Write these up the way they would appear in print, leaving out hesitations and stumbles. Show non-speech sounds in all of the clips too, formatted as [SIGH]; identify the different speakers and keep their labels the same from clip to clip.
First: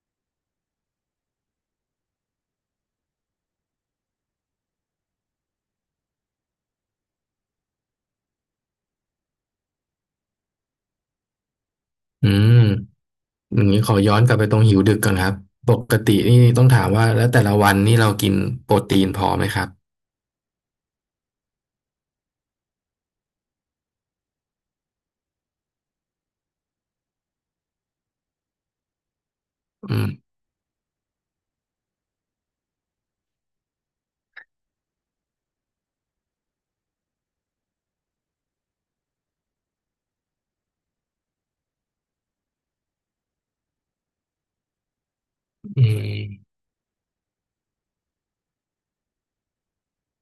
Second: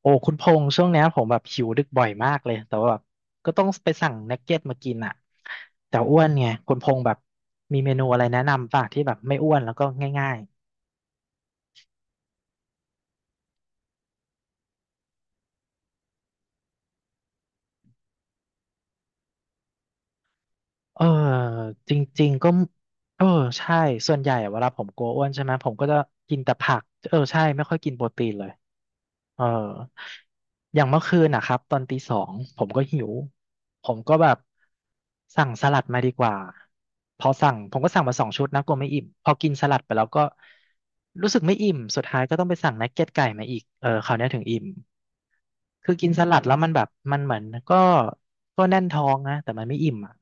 Speaker 1: โอ้คุณพงษ์ช่วงเนี้ยผมแบบหิวดึกบ่อยมากเลยแต่ว่าแบบก็ต้องไปสั่งนักเก็ตมากินอ่ะแต่อ้วนไงคุณพงษ์แบบมีเมนูอะไรแนะนำป่ะที่แบบไม่อ้วนแล้วก็ง่าย
Speaker 2: อืมอย่างนี้ขอย้อนกลับไปตรงหิวดึกก่อนครับปกตินี่ต้องถามว่าแล้วแต่ละวันนี่เรากินโปรตีนพอไหมครับ
Speaker 1: เออจริงๆก็เออใช่ส่วนใหญ่อะเวลาผมกลัวอ้วนใช่ไหมผมก็จะกินแต่ผักเออใช่ไม่ค่อยกินโปรตีนเลยเออ
Speaker 2: อืม
Speaker 1: อย่างเมื่อคืนนะครับตอนตีสองผมก็หิวผมก็แบบสั่งสลัดมาดีกว่าพอสั่งผมก็สั่งมา2 ชุดนะกลัวไม่อิ่มพอกินสลัดไปแล้วก็รู้สึกไม่อิ่มสุดท้ายก็ต้องไปสั่งนักเก็ตไก่มาอีกเออคราวเนี้ยถึงอิ่ม
Speaker 2: อื
Speaker 1: คือกินสลัด
Speaker 2: ม
Speaker 1: แล้วมันแบบมันเหมือนก็ก็แน่นท้องนะแต่มันไม่อิ่มอ่ะ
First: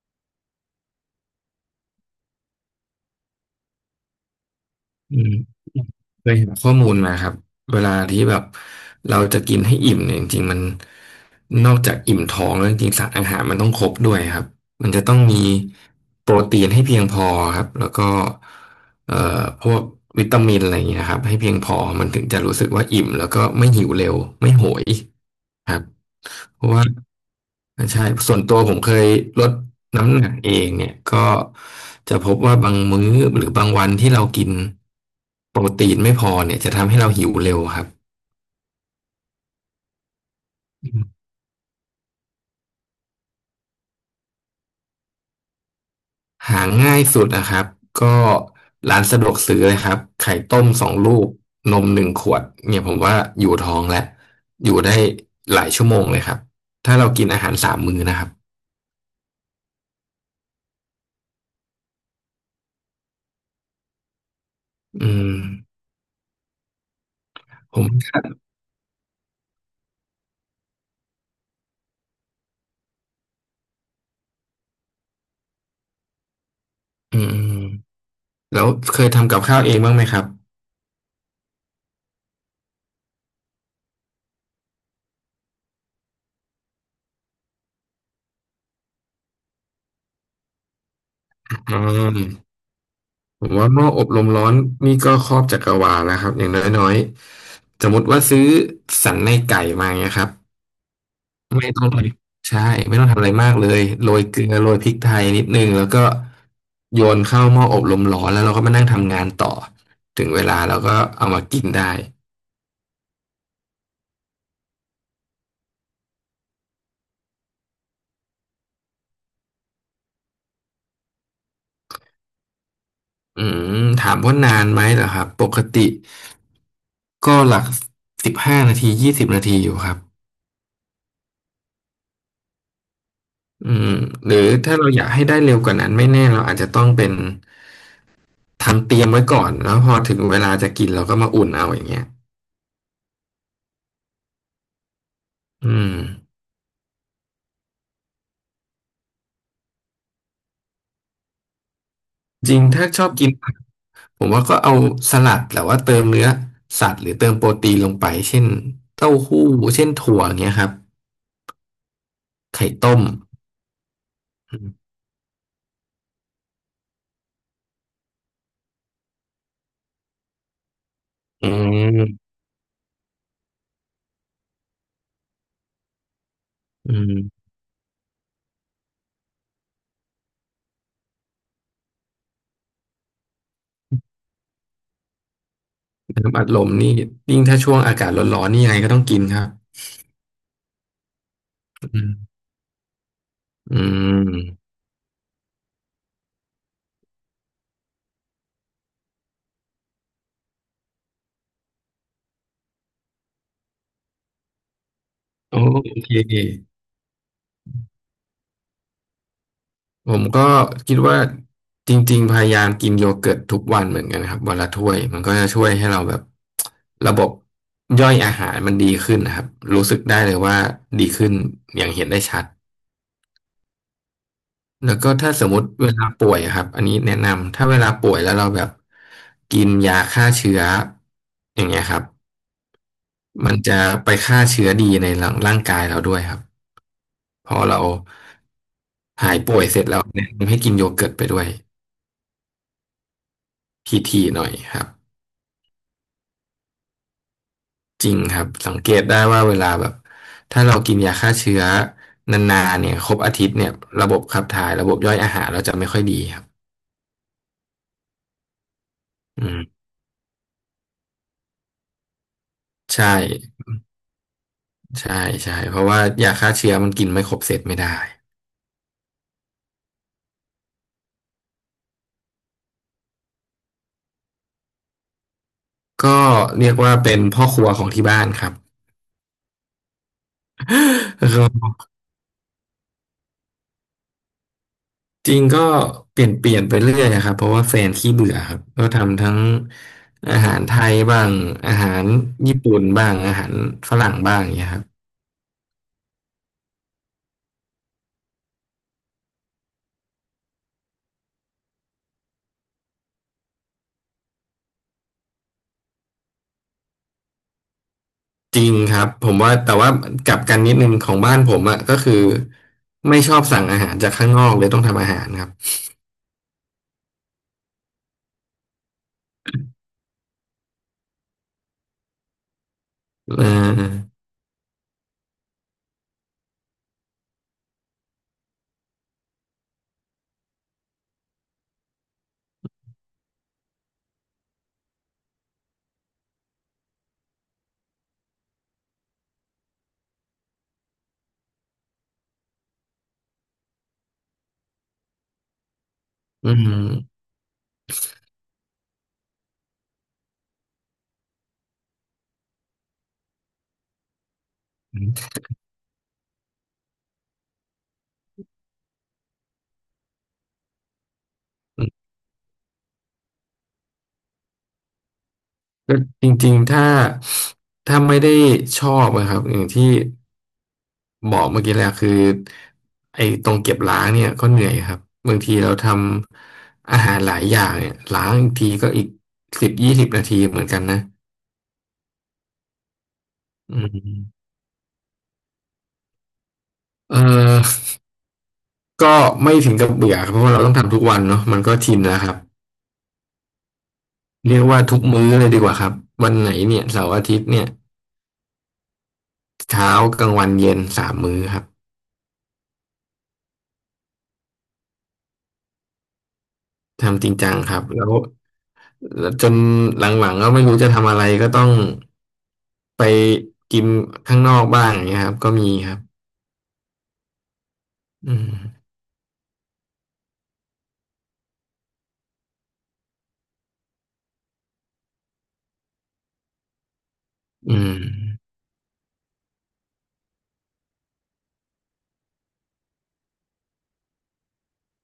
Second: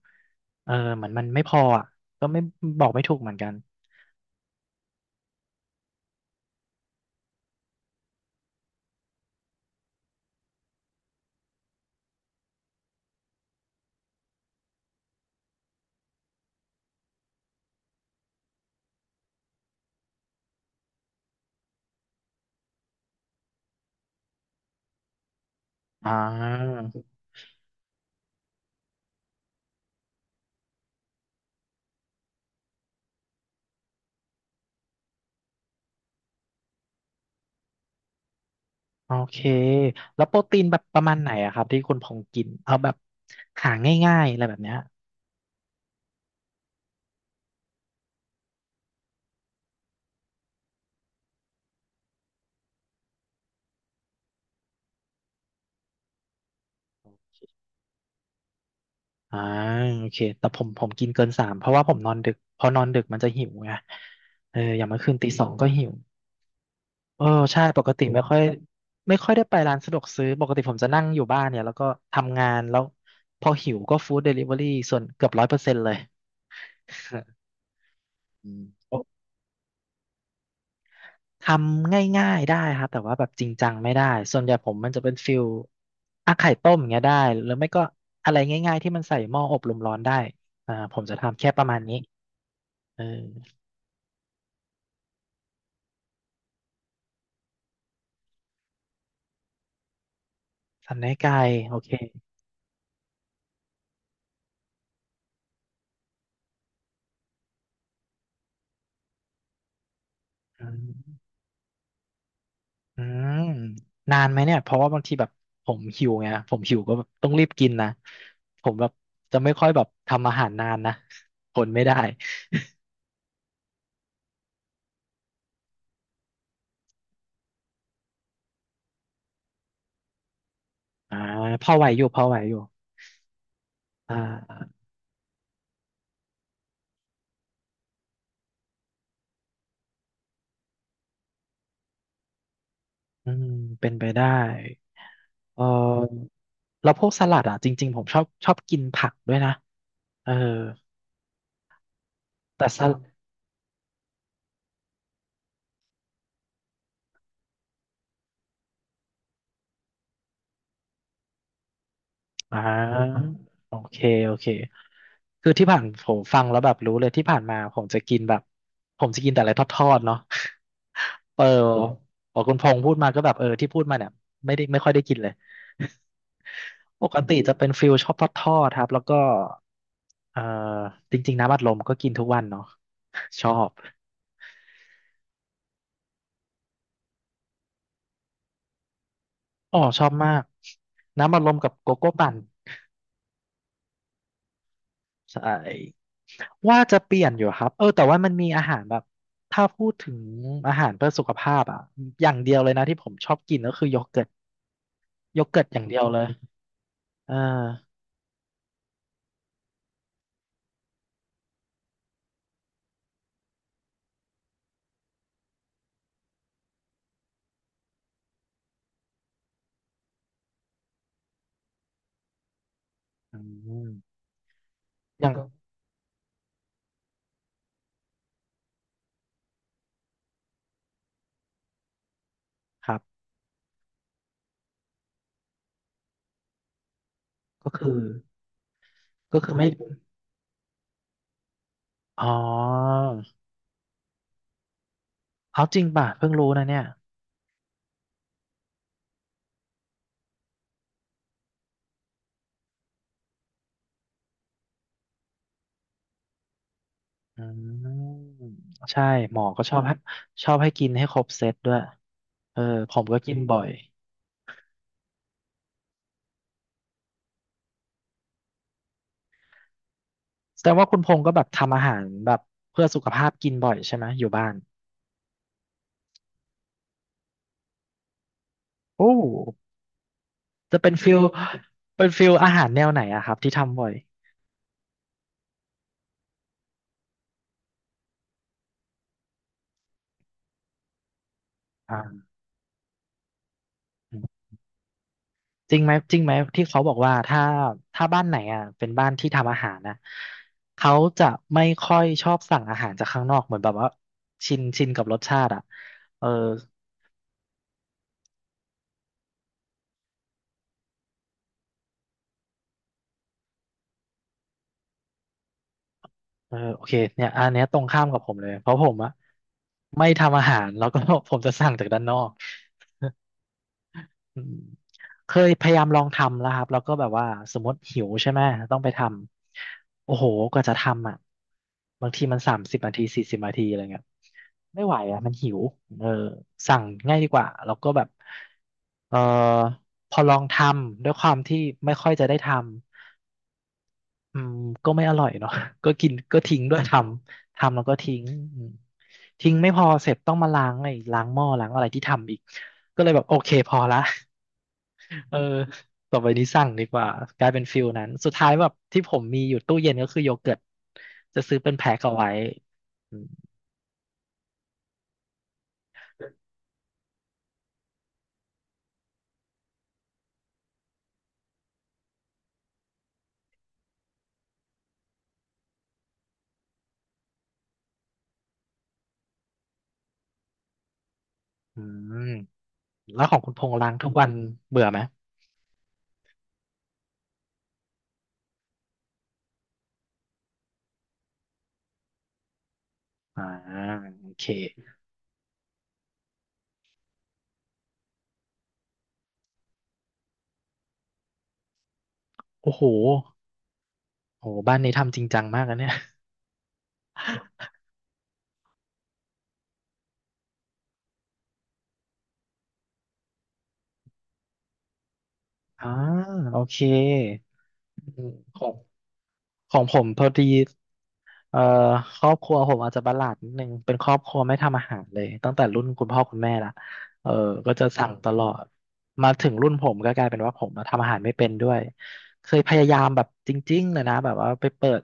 Speaker 1: เออเหมือนมันไม่พออ่ะก็ไม่บอกไม่ถูกเหมือนกัน
Speaker 2: อืมเคยเห็นข้อมูลมาครับเวลาที่แบบเราจะกินให้อิ่มเนี่ยจริงๆมันนอกจากอิ่มท้องแล้วจริงๆสารอาหารมันต้องครบด้วยครับมันจะต้องมีโปรตีนให้เพียงพอครับแล้วก็เอ่อพวกวิตามินอะไรอย่างเงี้ยครับให้เพียงพอมันถึงจะรู้สึกว่าอิ่มแล้วก็ไม่หิวเร็วไม่โหยครับ
Speaker 1: อ่า
Speaker 2: เพราะว่าใช่ส่วนตัวผมเคยลดน้ำหนักเองเนี่ยก็จะพบว่าบางมื้อหรือบางวันที่เรากินโปรตีนไม่พอเนี่ยจะทำให้เราหิวเร็วครับ
Speaker 1: โอเคแล้วโปรตีนแบบประมาณไหนอะครับที่คุณพงษ์กินเอาแบบหาง่ายๆอะไรแบบเนี้ย
Speaker 2: หาง่ายสุดนะครับก็ร้านสะดวกซื้อเลยครับไข่ต้มสองลูกนม1ขวดเนี่ยผมว่าอยู่ท้องแล้วอยู่ได้หลายชั่วโมงเลยครับถ้าเรากินอาหารสามมื้อนะครับ
Speaker 1: อ่าโอเคแต่ผมกินเกินสามเพราะว่าผมนอนดึกพอนอนดึกมันจะหิวไงเอออย่างเมื่อ
Speaker 2: อื
Speaker 1: คืนตี
Speaker 2: ม
Speaker 1: สองก็หิว เออใช่
Speaker 2: ผ
Speaker 1: ปกติไม่
Speaker 2: ม
Speaker 1: ค่อยไม่ค่อยได้ไปร้านสะดวกซื้อปกติผมจะนั่งอยู่บ้านเนี่ยแล้วก็ทำงานแล้วพอหิวก็ฟู้ดเดลิเวอรี่ส่วนเกือบ100%เลย
Speaker 2: อืม
Speaker 1: [LAUGHS] อื
Speaker 2: แล้วเคย
Speaker 1: ม
Speaker 2: ทำกับข้าวเองบ้างไหมครับ
Speaker 1: ทำง่ายๆได้ครับแต่ว่าแบบจริงจังไม่ได้ส่วนใหญ่ผมมันจะเป็นฟิลอ่ะไข่ต้มอย่างเงี้ยได้หรือไม่ก็อะไรง่ายๆที่มันใส่หม้ออบลมร้อนได้อ่าผมจะทำแค่
Speaker 2: อ
Speaker 1: ประ
Speaker 2: ื
Speaker 1: มาณนี้
Speaker 2: ม
Speaker 1: เอ
Speaker 2: ผ
Speaker 1: อ
Speaker 2: มว่าหม้ออบลมร้อนนี่ก็ครอบจักรวาลแล้วครับอย่างน้อยๆสมมติว่าซื้อสันในไก่มาเงี้ยครับ
Speaker 1: สันในไก่
Speaker 2: ไม่
Speaker 1: โอ
Speaker 2: ต้อง
Speaker 1: เค
Speaker 2: เลยใช่ไม่ต้องทำอะไรมากเลยโรยเกลือโรยพริกไทยนิดนึงแล้วก็โยนเข้าหม้ออบลมร้อนแล้วเราก็มานั่งทำงานต่อถึงเวลา
Speaker 1: อื
Speaker 2: เราก็
Speaker 1: ม
Speaker 2: เอามากินได้
Speaker 1: อืมนานไหมเนี่ยเพราะว่าบางทีแบบผมหิวไงผมหิวก็แบบต้องรีบกินนะผมแบบจะไม่ค่อยแบบทำอาหารนานนะทนไม่ได้
Speaker 2: อืมถามว่านานไหมเหรอครับปกติก็หลัก15นาทียี่สิบนาทีอยู่ครับ
Speaker 1: อ่าพอไหวอยู่พอไหวอยู่
Speaker 2: อืม
Speaker 1: อ่
Speaker 2: หรือถ้า
Speaker 1: า
Speaker 2: เราอยากให้ได้เร็วกว่านั้นไม่แน่เราอาจจะต้องเป็น ทำเตรียมไว้ก่อนแล้วพอถึงเวลาจะกินเราก็มาอุ่นเอาอย่างเงี้ย
Speaker 1: อืมเป็นไปได้เ
Speaker 2: อืม
Speaker 1: ออแล้วพวกสลัดอ่ะจริงๆผมชอบกินผักด้วยนะเออ
Speaker 2: จริง
Speaker 1: แต่สลั
Speaker 2: ช
Speaker 1: ด
Speaker 2: อบกินผักผมว่าก็เอาสลัดแต่ว่าเติมเนื้อสัตว์หรือเติมโปรตีนลงไปเช่นเต้าหู้เช่นถั่วอย่างเงี้ยครับ
Speaker 1: อ่
Speaker 2: ไข่ต้ม
Speaker 1: าโอเคโอเคคือที่ผ่านผมฟังแล้วแบบรู้เลยที่ผ่านมาผมจะกินแบบผมจะกินแต่อะไรทอดๆเนาะ [LAUGHS] เออ
Speaker 2: อืม
Speaker 1: พอคุณพงษ์พูดมาก็แบบเออที่พูดมาเนี่ยไม่ได้ไม่ค่อยได้กินเลย
Speaker 2: อื
Speaker 1: ปกติ
Speaker 2: ม
Speaker 1: จะเป็นฟิลชอบทอดๆครับแล้วก็เออจริงๆน้ำอัดลมก็กินทุกวันเนาะชอบ
Speaker 2: น้ำอัดลมนี่ยิ่งถ้าช่วงอากาศร้อนๆนี่ยังไงก็ต้องกินครับ
Speaker 1: อ๋อชอบมากน้ำอัดลมกับโก
Speaker 2: อื
Speaker 1: โก้
Speaker 2: ม
Speaker 1: ปั่น
Speaker 2: อืม
Speaker 1: ใช่ว่าจะเปลี่ยนอยู่ครับเออแต่ว่ามันมีอาหารแบบถ้าพูดถึงอาหารเพื่อสุขภาพอ่ะอย่างเดียวเลยนะที่ผมชอบกินก็คือโยเกิร์ตโย
Speaker 2: โอ
Speaker 1: เกิร์ตอย่างเดียว
Speaker 2: เค
Speaker 1: เลยอ่า
Speaker 2: ผมก็คิดว่าจริงๆพยายามกินโยเกิร์ตทุกวันเหมือนกันนะครับวันละถ้วยมันก็จะช่วยให้เราแบบระบบย่อยอาหารมันดีขึ้นนะครับรู้สึกได้เลยว่าดีขึ้นอย่างเห็นได้ชัด
Speaker 1: อืม
Speaker 2: แล้วก็
Speaker 1: อย่า
Speaker 2: ถ้า
Speaker 1: ง
Speaker 2: สมมติเวลาป่วยอะครับอันนี้แนะนำถ้าเวลาป่วยแล้วเราแบบกินยาฆ่าเชื้ออย่างเงี้ยครับ
Speaker 1: ครับ
Speaker 2: มันจะไปฆ่าเชื้อดีในร่างกายเราด้วยครับพอ
Speaker 1: ก็
Speaker 2: เรา
Speaker 1: คือ
Speaker 2: หา
Speaker 1: คือ
Speaker 2: ย
Speaker 1: ก็คือ
Speaker 2: ป่วย
Speaker 1: ไม่
Speaker 2: เสร็จแล้วแนะนำให้กินโยเกิร์ตไปด้วย
Speaker 1: อ๋อ
Speaker 2: พีทีหน่อยครับ
Speaker 1: เอาจริงป่ะเพิ่งรู้นะเนี่ย
Speaker 2: จริงครับสังเกตได้ว่าเวลาแบบถ้าเรากินยาฆ่าเชื้อนานๆเนี่ยครบอาทิตย์เนี่ยระบบขับถ่ายระบบย่อยอาหารเราจะไม่ค่อยดีครับ
Speaker 1: อืมใช่หม
Speaker 2: อื
Speaker 1: อก็ชอ
Speaker 2: ม
Speaker 1: บให้ชอบให้กินให้ครบเซตด้วยเออผม
Speaker 2: ใช่
Speaker 1: ก็กินบ่อย
Speaker 2: ใช่ใช่เพราะว่ายาฆ่าเชื้อมันกินไม่ครบเสร็จไม่ได้
Speaker 1: แสดงว่าคุณพงษ์ก็แบบทำอาหารแบบเพื่อสุขภาพกินบ่อยใช่ไหมอยู่บ้าน
Speaker 2: ก็เรียกว่าเป็นพ่อครัวของที่บ้านครับ
Speaker 1: โอ้จะเป็นฟิล
Speaker 2: [LAUGHS] ก็
Speaker 1: เป็นฟิลอาหารแนวไหนอะครับที่ทำบ่อย
Speaker 2: จริงก็เปลี่ยนไปเรื่อยนะครับเพราะว่าแฟนขี้เบื่อครับก็ทำทั้งอาหารไทยบ้างอาหาร
Speaker 1: อ่า
Speaker 2: ญี่ปุ่นบ้างอาหารฝรั่งบ้างอย่างเงี้ยครับ
Speaker 1: จริงไหมที่เขาบอกว่าถ้าถ้าบ้านไหนอ่ะเป็นบ้านที่ทำอาหารนะเขาจะไม่ค่อยชอบสั่งอาหารจากข้างนอกเหมือนแบบว่าชินกับรสชาติอ่ะเออ
Speaker 2: จริงครับผมว่าแต่ว่ากลับกันนิดนึงของบ้านผมอะก็คือไม่ชอบสั่งอาหารจากข้างนอกเลยต้องทำอาหารครับ
Speaker 1: เออโอเคเนี่ยอันเนี้ยตรงข้ามกับผมเลยเพราะผมอ่ะไม่ทำอาหารแล้วก็ [LAUGHS] ผมจะสั่งจากด้านนอก
Speaker 2: เออ
Speaker 1: อืมเคยพยายามลองทำแล้วครับแล้วก็แบบว่าสมมติหิวใช่ไหมต้องไปทำโอ้โหกว่าจะทำอ่ะบางทีมัน30 นาที 40 นาทีอะไรเงี้ยไม่ไหวอ่ะมันหิวเออสั่งง่ายดีกว่าแล้วก็แบบเออพอลองทำด้วยความที่ไม่ค่อยจะได้ทำอืมก็ไม่อร่อยเนาะ [LAUGHS] ก็กินก็
Speaker 2: อื
Speaker 1: ทิ้ง
Speaker 2: ม
Speaker 1: ด้วยทำแล้วก็ทิ้งอืมทิ้งไม่พอเสร็จต้องมาล้างไอ้ล้างหม้อล้างอะไรที่ทำอีกก็เลยแบบโอเคพอละ เออต่อไปนี้สั่งดีกว่ากลายเป็นฟิลนั้นสุดท้ายแบบที่ผมมีอยู่ตู้เย็นก็คือโยเกิร์ตจะซื้อเป็นแพ็คเอาไว้อืม
Speaker 2: ก็จริงๆถ้าไม่ได้ชอบนะครับอย่างที่บอกเมื่อกี้แหละคือไอ้ตรงเก็บล้างเนี่ยก็เหนื่อยครับบางทีเราทำอาหารหลายอย่างเนี่ยล้างอีกทีก็อีกสิบยี่สิบนาทีเหมือนกันนะ
Speaker 1: อืมแล้วของคุณพง
Speaker 2: อื
Speaker 1: ษ์ล้างทุกวัน
Speaker 2: ม
Speaker 1: เบื่อไหม
Speaker 2: เออก็ไม่ถึงกับเบื่อครับเพราะว่าเราต้องทำทุกวันเนาะมันก็ชินแล้วครับ
Speaker 1: อ่าโอเค
Speaker 2: เรียกว่าทุกมื้อเลยดีกว่าครับวันไหนเนี่ยเสาร์อาทิตย์เนี่ยเช้ากลางวันเย็นสามมื้อครับ
Speaker 1: โอ้โหโหบ้านนี้ทำจริงจังมากนะเนี่ย
Speaker 2: ทำจริงจังครับแล้วจนหลังๆก็ไม่รู้จะทำอะไรก็ต้องไปกินข้างนอกบ้างอย่างเงี้ยครับก็มี
Speaker 1: อ่า
Speaker 2: ครับ
Speaker 1: โอเคอืม
Speaker 2: อืม
Speaker 1: ของของผมพอดี เอ่อครอบครัวผมอาจจะประหลาดนิดนึงเป็นครอบครัวไม่ทำอาหารเลยตั้งแต่รุ่นคุณพ่อคุณแม่ละเออก็
Speaker 2: อื
Speaker 1: จะ
Speaker 2: ม
Speaker 1: สั่งตลอดมาถึงรุ่นผมก็กลายเป็นว่าผมมาทำอาหารไม่เป็นด้วยเคยพยายามแบบจริงๆเลยนะแบบว่าไปเปิด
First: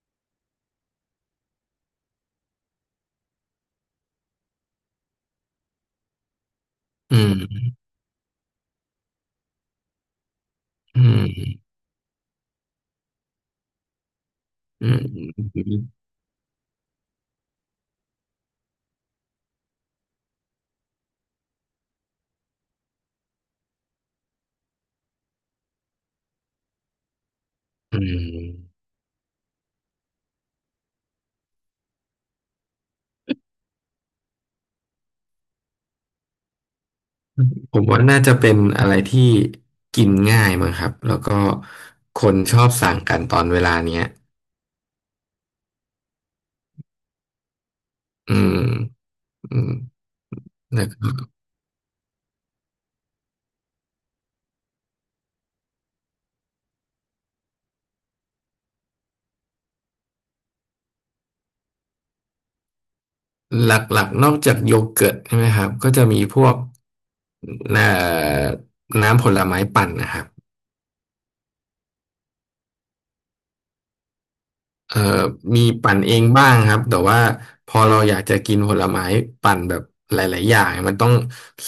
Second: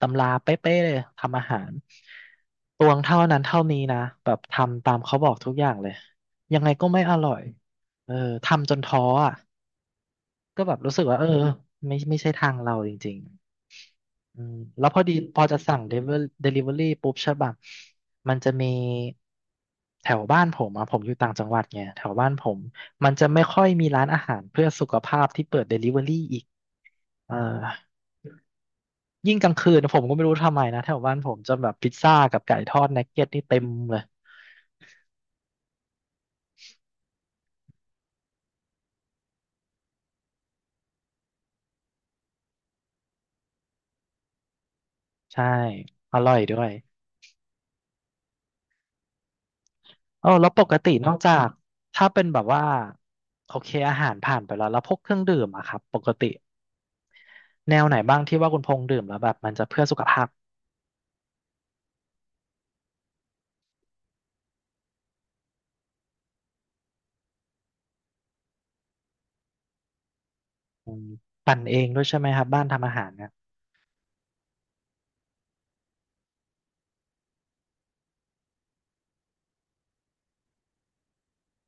Speaker 1: ตำราเป๊ะๆเลยทำอาหารตวงเท่านั้นเท่านี้นะแบบทำตามเขาบอกทุกอย่างเลยยังไงก็ไม่อ
Speaker 2: อื
Speaker 1: ร่อย
Speaker 2: ม
Speaker 1: เออทำจนท้ออ่ะก็แบบรู้
Speaker 2: อื
Speaker 1: สึกว่าเออ
Speaker 2: ม
Speaker 1: ไม่ใช่ทางเราจริง อืมแล้
Speaker 2: อื
Speaker 1: วพ
Speaker 2: ม
Speaker 1: อดีพอจะสั่งเดลิเวอรี่ปุ๊บใช่ป่ะมันจะมีแถวบ้านผมอะผมอยู่ต่างจังหวัดไงแถวบ้านผมมันจะไม่ค่อยมีร้านอาหารเพื่อสุขภาพที่เปิดเดลิเวอรี่อีกเออ
Speaker 2: อืม
Speaker 1: ยิ่งกลางคืนผมก็ไม่รู้ทำไมนะแถวบ้านผมจะแบบพิซซ่ากับไก่ทอดนักเก็ตนี่เต็มเลย
Speaker 2: ผมว่าน่าจะเป็นอะไรที่กินง่ายมั้งครับแล้วก็คนชอบสั่งกันตอนเวลาเนี้ย
Speaker 1: ใช่อร่อยด้วย
Speaker 2: อืมอืม
Speaker 1: เออแล้วปก
Speaker 2: แล้ว
Speaker 1: ตินอกจากถ้าเป็นแบบว่าโอเคอาหารผ่านไปแล้วแล้วพวกเครื่องดื่มอะครับปกติแนวไหนบ้างที่ว่าคุณพงษ์ดื่มแล้วแบบมันจะเพื่อสุขภาพ
Speaker 2: หลักๆนอกจากโยเกิร์ตใช่ไหมครับก็จะมีพวกน่ะน้ำผลไม้ปั่นนะครับ
Speaker 1: อืมปั่นเองด้วยใช่ไหมครับบ้านทำอาหารเนี่ย
Speaker 2: เอ่อมีปั่นเองบ้างครับแต่ว่าพอเราอยากจะกินผลไม้ปั่นแบบหลายๆอย่างมันต้อง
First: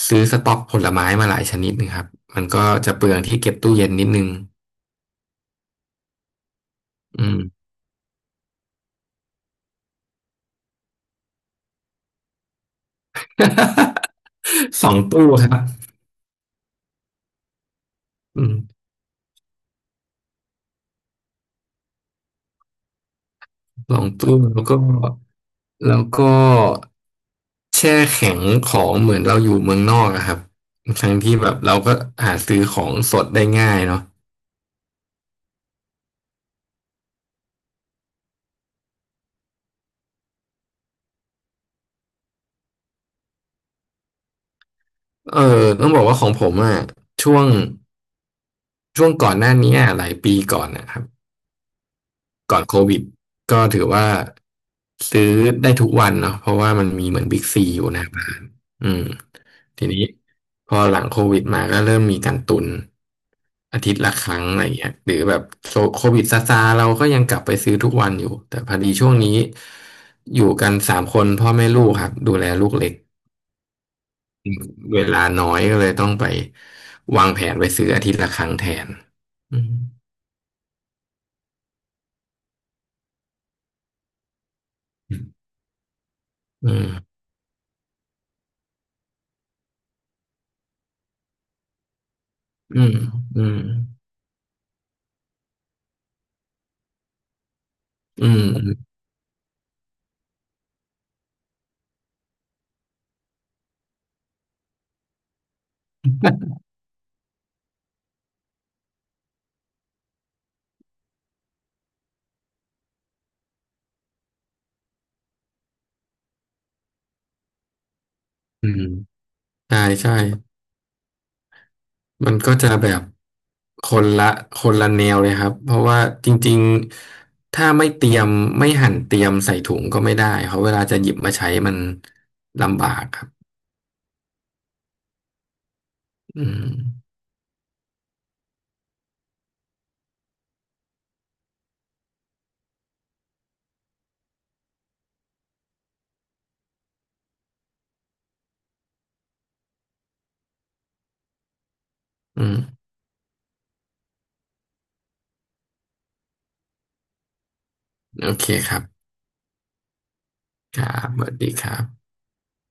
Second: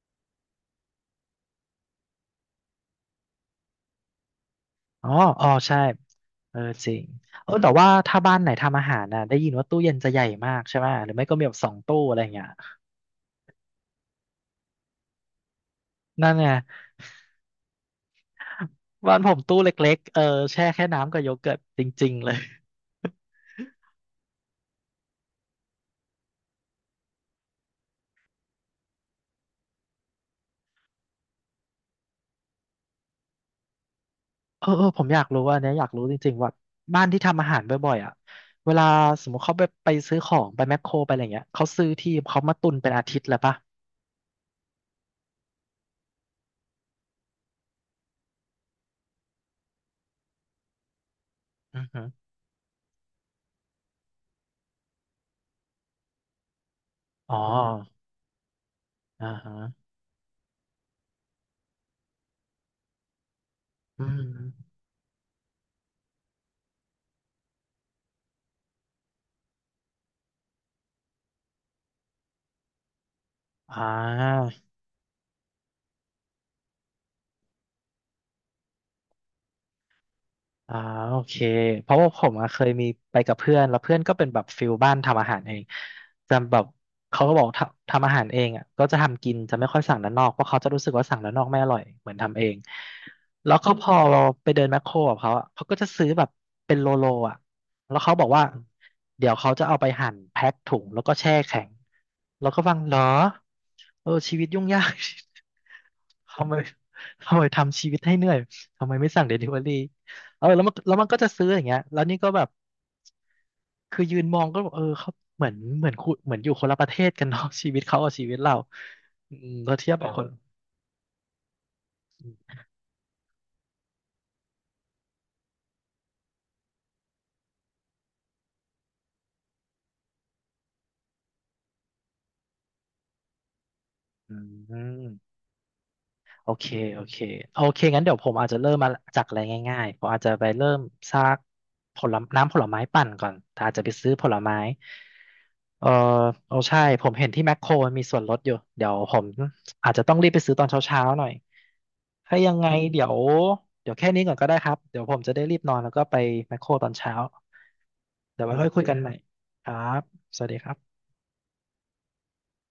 Speaker 2: ซื้อสต็อกผลไม้มาหลายชนิดนะครับมันก็จะเปลืองที่เก็บตู้เย็นนิดนึง
Speaker 1: อ๋ออ๋อใช่เออจริง
Speaker 2: อืม
Speaker 1: เออแต่ว่าถ้าบ้านไหนทำอาหารน่ะได้ยินว่าตู้เย็นจะใหญ่มากใช่ไหมหรือไม่ก็มีแบบสองตู้อะไรอย่างเงี้ย
Speaker 2: [LAUGHS] สองตู้ครับ
Speaker 1: นั่นไง
Speaker 2: อืม
Speaker 1: บ้านผมตู้เล็กๆเออแช่แค่น้ำกับโยเกิร์ตจริงๆเลย
Speaker 2: สองตู้แล้วก็ แล้วก็แช่แข็งของเหมือนเราอยู่เมืองนอกอะครับทั้งที่แบบเราก็หาซื้อของสดได้ง่ายเนาะ
Speaker 1: [LAUGHS] เออเออผมอยากรู้ว่าอันเนี้ยอยากรู้จริงๆว่าบ้านที่ทำอาหารบ่อยๆอ่ะเวลาสมมติเขาไปซื้อของไปแมคโครไปอะไรเงี้ยเขาซื้อที่เขามาตุนเป็นอาทิตย์เลยปะ
Speaker 2: เออต้องบอกว่าของผมอะช่วงช่วงก่อนหน้านี้อะหลายปีก่อนนะครับ
Speaker 1: อือฮึ
Speaker 2: ก่อนโควิดก็ถือว่าซื้อได้ทุกวันเนาะเพราะว่ามันมีเหมือน
Speaker 1: อ๋อ
Speaker 2: บิ๊กซีอยู่หน้าบ้านอืม
Speaker 1: อ่าฮะ
Speaker 2: ทีนี้พอหลังโควิดมาก็เริ่มมีการตุนอาทิตย์
Speaker 1: อื
Speaker 2: ละค
Speaker 1: ม
Speaker 2: รั้งอะไรอย่างเงี้ยหรือแบบโควิดซาซาๆเราก็ยังกลับไปซื้อทุกวันอยู่แต่พอดีช่วงนี้อยู่กันสามคนพ่อแม่ลูกครับดูแลลูกเล็ก
Speaker 1: อ่า
Speaker 2: เวลาน้อยก็เลยต้องไปวางแผนไปซื้ออาทิตย์ละครั้งแทนอืม
Speaker 1: อ่าโอเคเพราะว่าผมอะเคยมีไปกับเพื่อนแล้วเพื่อนก็เป็นแบบฟิลบ้านทำอาหารเองจำแบบ
Speaker 2: อืม
Speaker 1: เขาก็บอกทำอาหารเองอ่ะก็จะทำกินจะไม่ค่อยสั่งด้านนอกเพราะเขาจะรู้สึกว่าสั่งด้านนอกไม่อร่อยเหมือนทำเอง
Speaker 2: อืมอื
Speaker 1: แล้
Speaker 2: ม
Speaker 1: วก็พอเราไปเดินแมคโครกับเขาอะเขาก็จะซื้อแบบเป็นโลโลอ่ะแล้วเขาบ
Speaker 2: อื
Speaker 1: อกว่า
Speaker 2: ม
Speaker 1: เดี๋ยวเขาจะเอาไปหั่นแพ็คถุงแล้วก็แช่แข็งแล้วก็ฟังเหรอเออชีวิตยุ่งยาก [LAUGHS] ทำไมทำชีวิตให้เหนื่อยทำไมไม่สั่งเดลิเวอรี่ เออแล้วมันก็จะซื้ออย่างเงี้ยแล้วนี่ก็แบบคือยืนมองก็บอกเออเขาเหมือนอยู่คนละประเทศกันเนาะ [LAUGHS] ชีวิตเขากับชีวิตเรา
Speaker 2: อืม
Speaker 1: อืมเรา
Speaker 2: ใช่
Speaker 1: เทียบกับ
Speaker 2: ใช่
Speaker 1: คน
Speaker 2: มันก็จะแบบคนละคนละแนวเลยครับ เพราะว่าจริงๆ ถ้าไม่เตรียมไม่หั่นเตรียมใส่ถุงก็ไม่ได้เพราะเวลาจะหยิบมาใช้มันลำบากครับ
Speaker 1: อืม
Speaker 2: อื
Speaker 1: โอเค โอ
Speaker 2: ม
Speaker 1: เคโอเคงั้นเดี๋ยวผมอาจจะเริ่มมาจากอะไรง่ายๆผมอาจจะไปเริ่มซากผลไม้น้ำผลไม้ปั่นก่อนแต่อาจจะไปซื้อผลไม้เออโอ้ใช่ผมเห็นที่แมคโครมันมีส่วนลดอยู่เดี๋ยวผมอาจจะต้องรีบไปซื้อตอนเช้าๆหน่อยถ้า
Speaker 2: อื
Speaker 1: ยังไง
Speaker 2: ม
Speaker 1: เดี๋ยวแค่นี้ก่อนก็ได้ครับเดี๋ยวผมจะได้รีบนอนแล้วก็ไปแมคโครตอนเช้า
Speaker 2: โอ
Speaker 1: เดี๋ย
Speaker 2: เค
Speaker 1: วไว้ค่อ
Speaker 2: ค
Speaker 1: ย
Speaker 2: รั
Speaker 1: เคุยกันให
Speaker 2: บ
Speaker 1: ม่ครับสวัสดีครั
Speaker 2: ค
Speaker 1: บ
Speaker 2: รับสวัสดีครับ